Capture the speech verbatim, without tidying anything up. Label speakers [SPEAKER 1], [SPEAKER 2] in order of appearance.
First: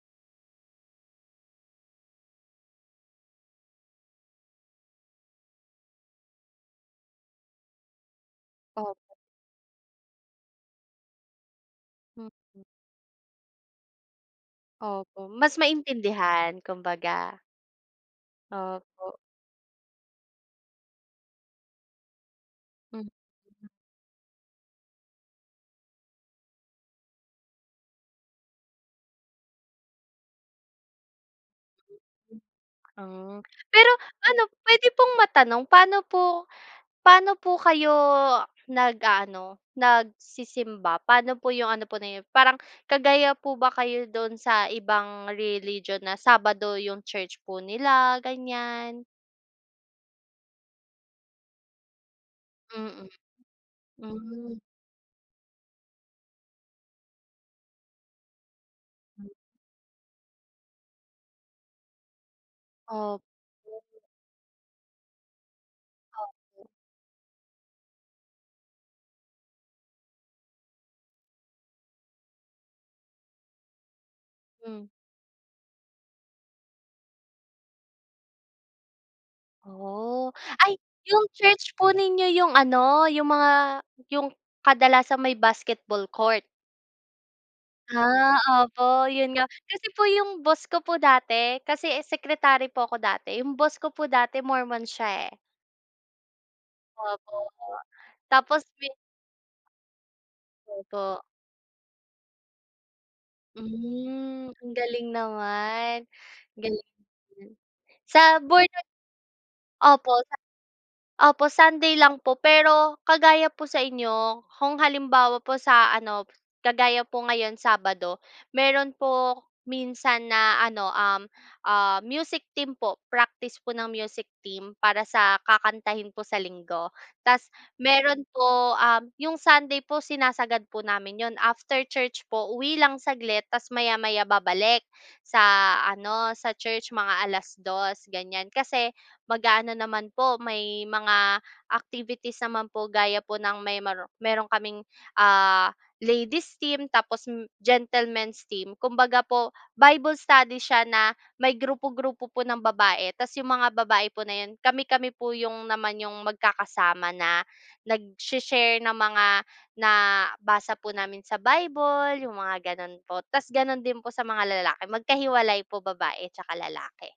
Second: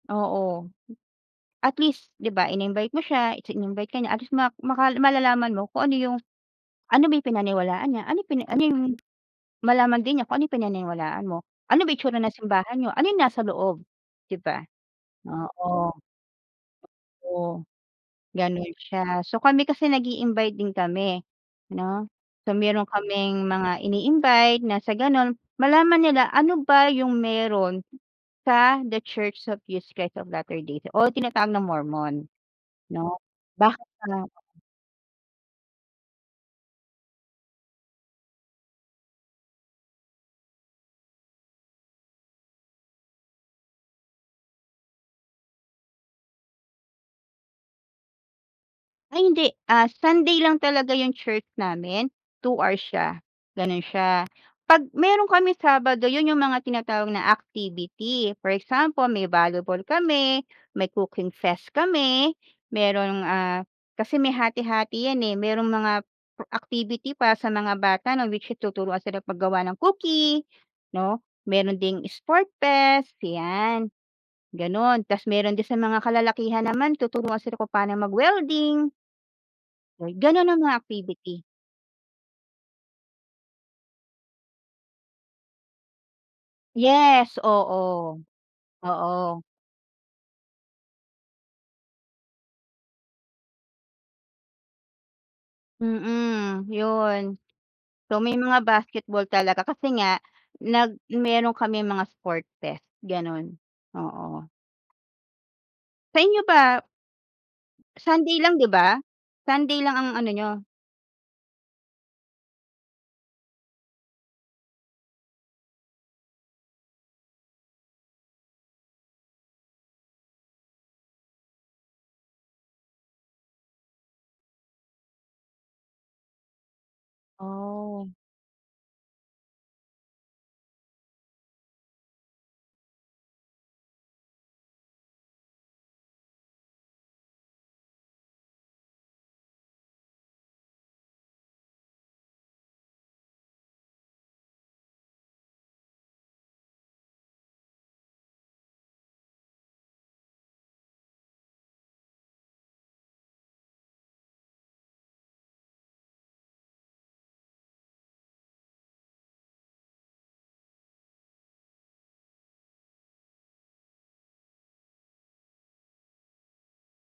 [SPEAKER 1] Oo. At least, 'di ba in-invite mo siya, its in-invite ka niya at least ma maka malalaman mo kung ano yung, ano ba yung pinaniwalaan niya, anong pina ano yung
[SPEAKER 2] Opo.
[SPEAKER 1] malaman din niya kung ano yung pinaniniwalaan mo. Ano ba itsura ng
[SPEAKER 2] Mhm.
[SPEAKER 1] simbahan n'yo ano yung nasa loob, di ba?
[SPEAKER 2] Opo, mas
[SPEAKER 1] Oo.
[SPEAKER 2] maintindihan kumbaga.
[SPEAKER 1] Oo. Gano'n
[SPEAKER 2] Opo.
[SPEAKER 1] siya, so kami kasi nag-i-invite din kami, 'no. So, meron
[SPEAKER 2] Mm
[SPEAKER 1] kaming mga ini-invite na sa gano'n malaman nila ano ba yung meron sa The Church of Jesus Christ of Latter-day Saints, o tinatawag na Mormon, 'no.
[SPEAKER 2] Ah,
[SPEAKER 1] Bakit
[SPEAKER 2] pero
[SPEAKER 1] nga
[SPEAKER 2] ano, po pwede pong matanong paano po paano po kayo nag-a-ano nagsisimba, paano po yung ano po na 'yon parang kagaya po ba kayo do'n sa ibang religion na Sabado yung church po nila, ganyan?
[SPEAKER 1] Ay, hindi. Ah, Sunday lang talaga yung church namin, two hours
[SPEAKER 2] Mhm.
[SPEAKER 1] siya gano'n siya.
[SPEAKER 2] hmm
[SPEAKER 1] 'Pag meron kaming Sabado yon, yung mga tinatawag na activity for example may volleyball kami, may cooking fest kami, merong,
[SPEAKER 2] Op
[SPEAKER 1] ah, kasi may hati-hati yan eh, merong mga per
[SPEAKER 2] Opo.
[SPEAKER 1] activity para sa mga bata, 'no, which is tuturuan silang paggawa ng cookie, 'no, meron ding sport fest 'yan.
[SPEAKER 2] Hmm.
[SPEAKER 1] Gano'n tapos meron din sa mga kalalakihan naman tuturuan sila kung paano mag-welding.
[SPEAKER 2] Oh,
[SPEAKER 1] Gano'n ang
[SPEAKER 2] ay
[SPEAKER 1] mga
[SPEAKER 2] yung
[SPEAKER 1] activity.
[SPEAKER 2] church po ninyo yung ano, yung mga yung kadalasan may basketball court?
[SPEAKER 1] Yes, oo.
[SPEAKER 2] Ah, opo 'yun
[SPEAKER 1] Oo.
[SPEAKER 2] nga, kasi po yung boss ko po dati kasi eh secretary po ako dati yung boss ko po dati Mormon siya eh.
[SPEAKER 1] Mhm,
[SPEAKER 2] Opo
[SPEAKER 1] yun.
[SPEAKER 2] nga,
[SPEAKER 1] So may mga
[SPEAKER 2] tapos pi
[SPEAKER 1] basketball talaga kasi nga nag
[SPEAKER 2] Opo.
[SPEAKER 1] meron kaming mga sport fest gano'n, oo.
[SPEAKER 2] Hmm ang galing naman.
[SPEAKER 1] Sa inyo ba
[SPEAKER 2] Galing namn. Sa
[SPEAKER 1] Sunday lang, di
[SPEAKER 2] Born-Again
[SPEAKER 1] ba? Sunday lang
[SPEAKER 2] Opo
[SPEAKER 1] ang-ano
[SPEAKER 2] Sun
[SPEAKER 1] niyo?
[SPEAKER 2] opo Sunday lang po, pero kagaya po sa inyo kung halimbawa po sa ano kagaya po ngayon Sabado, meron po minsan na ano, um, ah, music team po. Practice po ng Practice para sa kakantahin po sa Linggo. Tapos
[SPEAKER 1] Ah.
[SPEAKER 2] meron po yung Sunday po sinasagad po namin 'yon. After church po, uwi lang saglit tapos maya-maya babalik sa ano sa church mga alas dos ganyan kasi mag-a-ano naman po may mga activities naman po gaya po ng may meron kaming, ah, ladies team tapos m gentlemen's team. Kumbaga po, Bible study siya na may grupo-grupo po ng babae, tapos yung mga babae po na yun, kami-kami po yung naman yung magkakasama na nagsha-share ng mga nabasa po namin sa Bible yung mga gano'n po. Tapos gano'n din po sa mga lalaki magkahiwalay po, babae 'tsaka lalaki.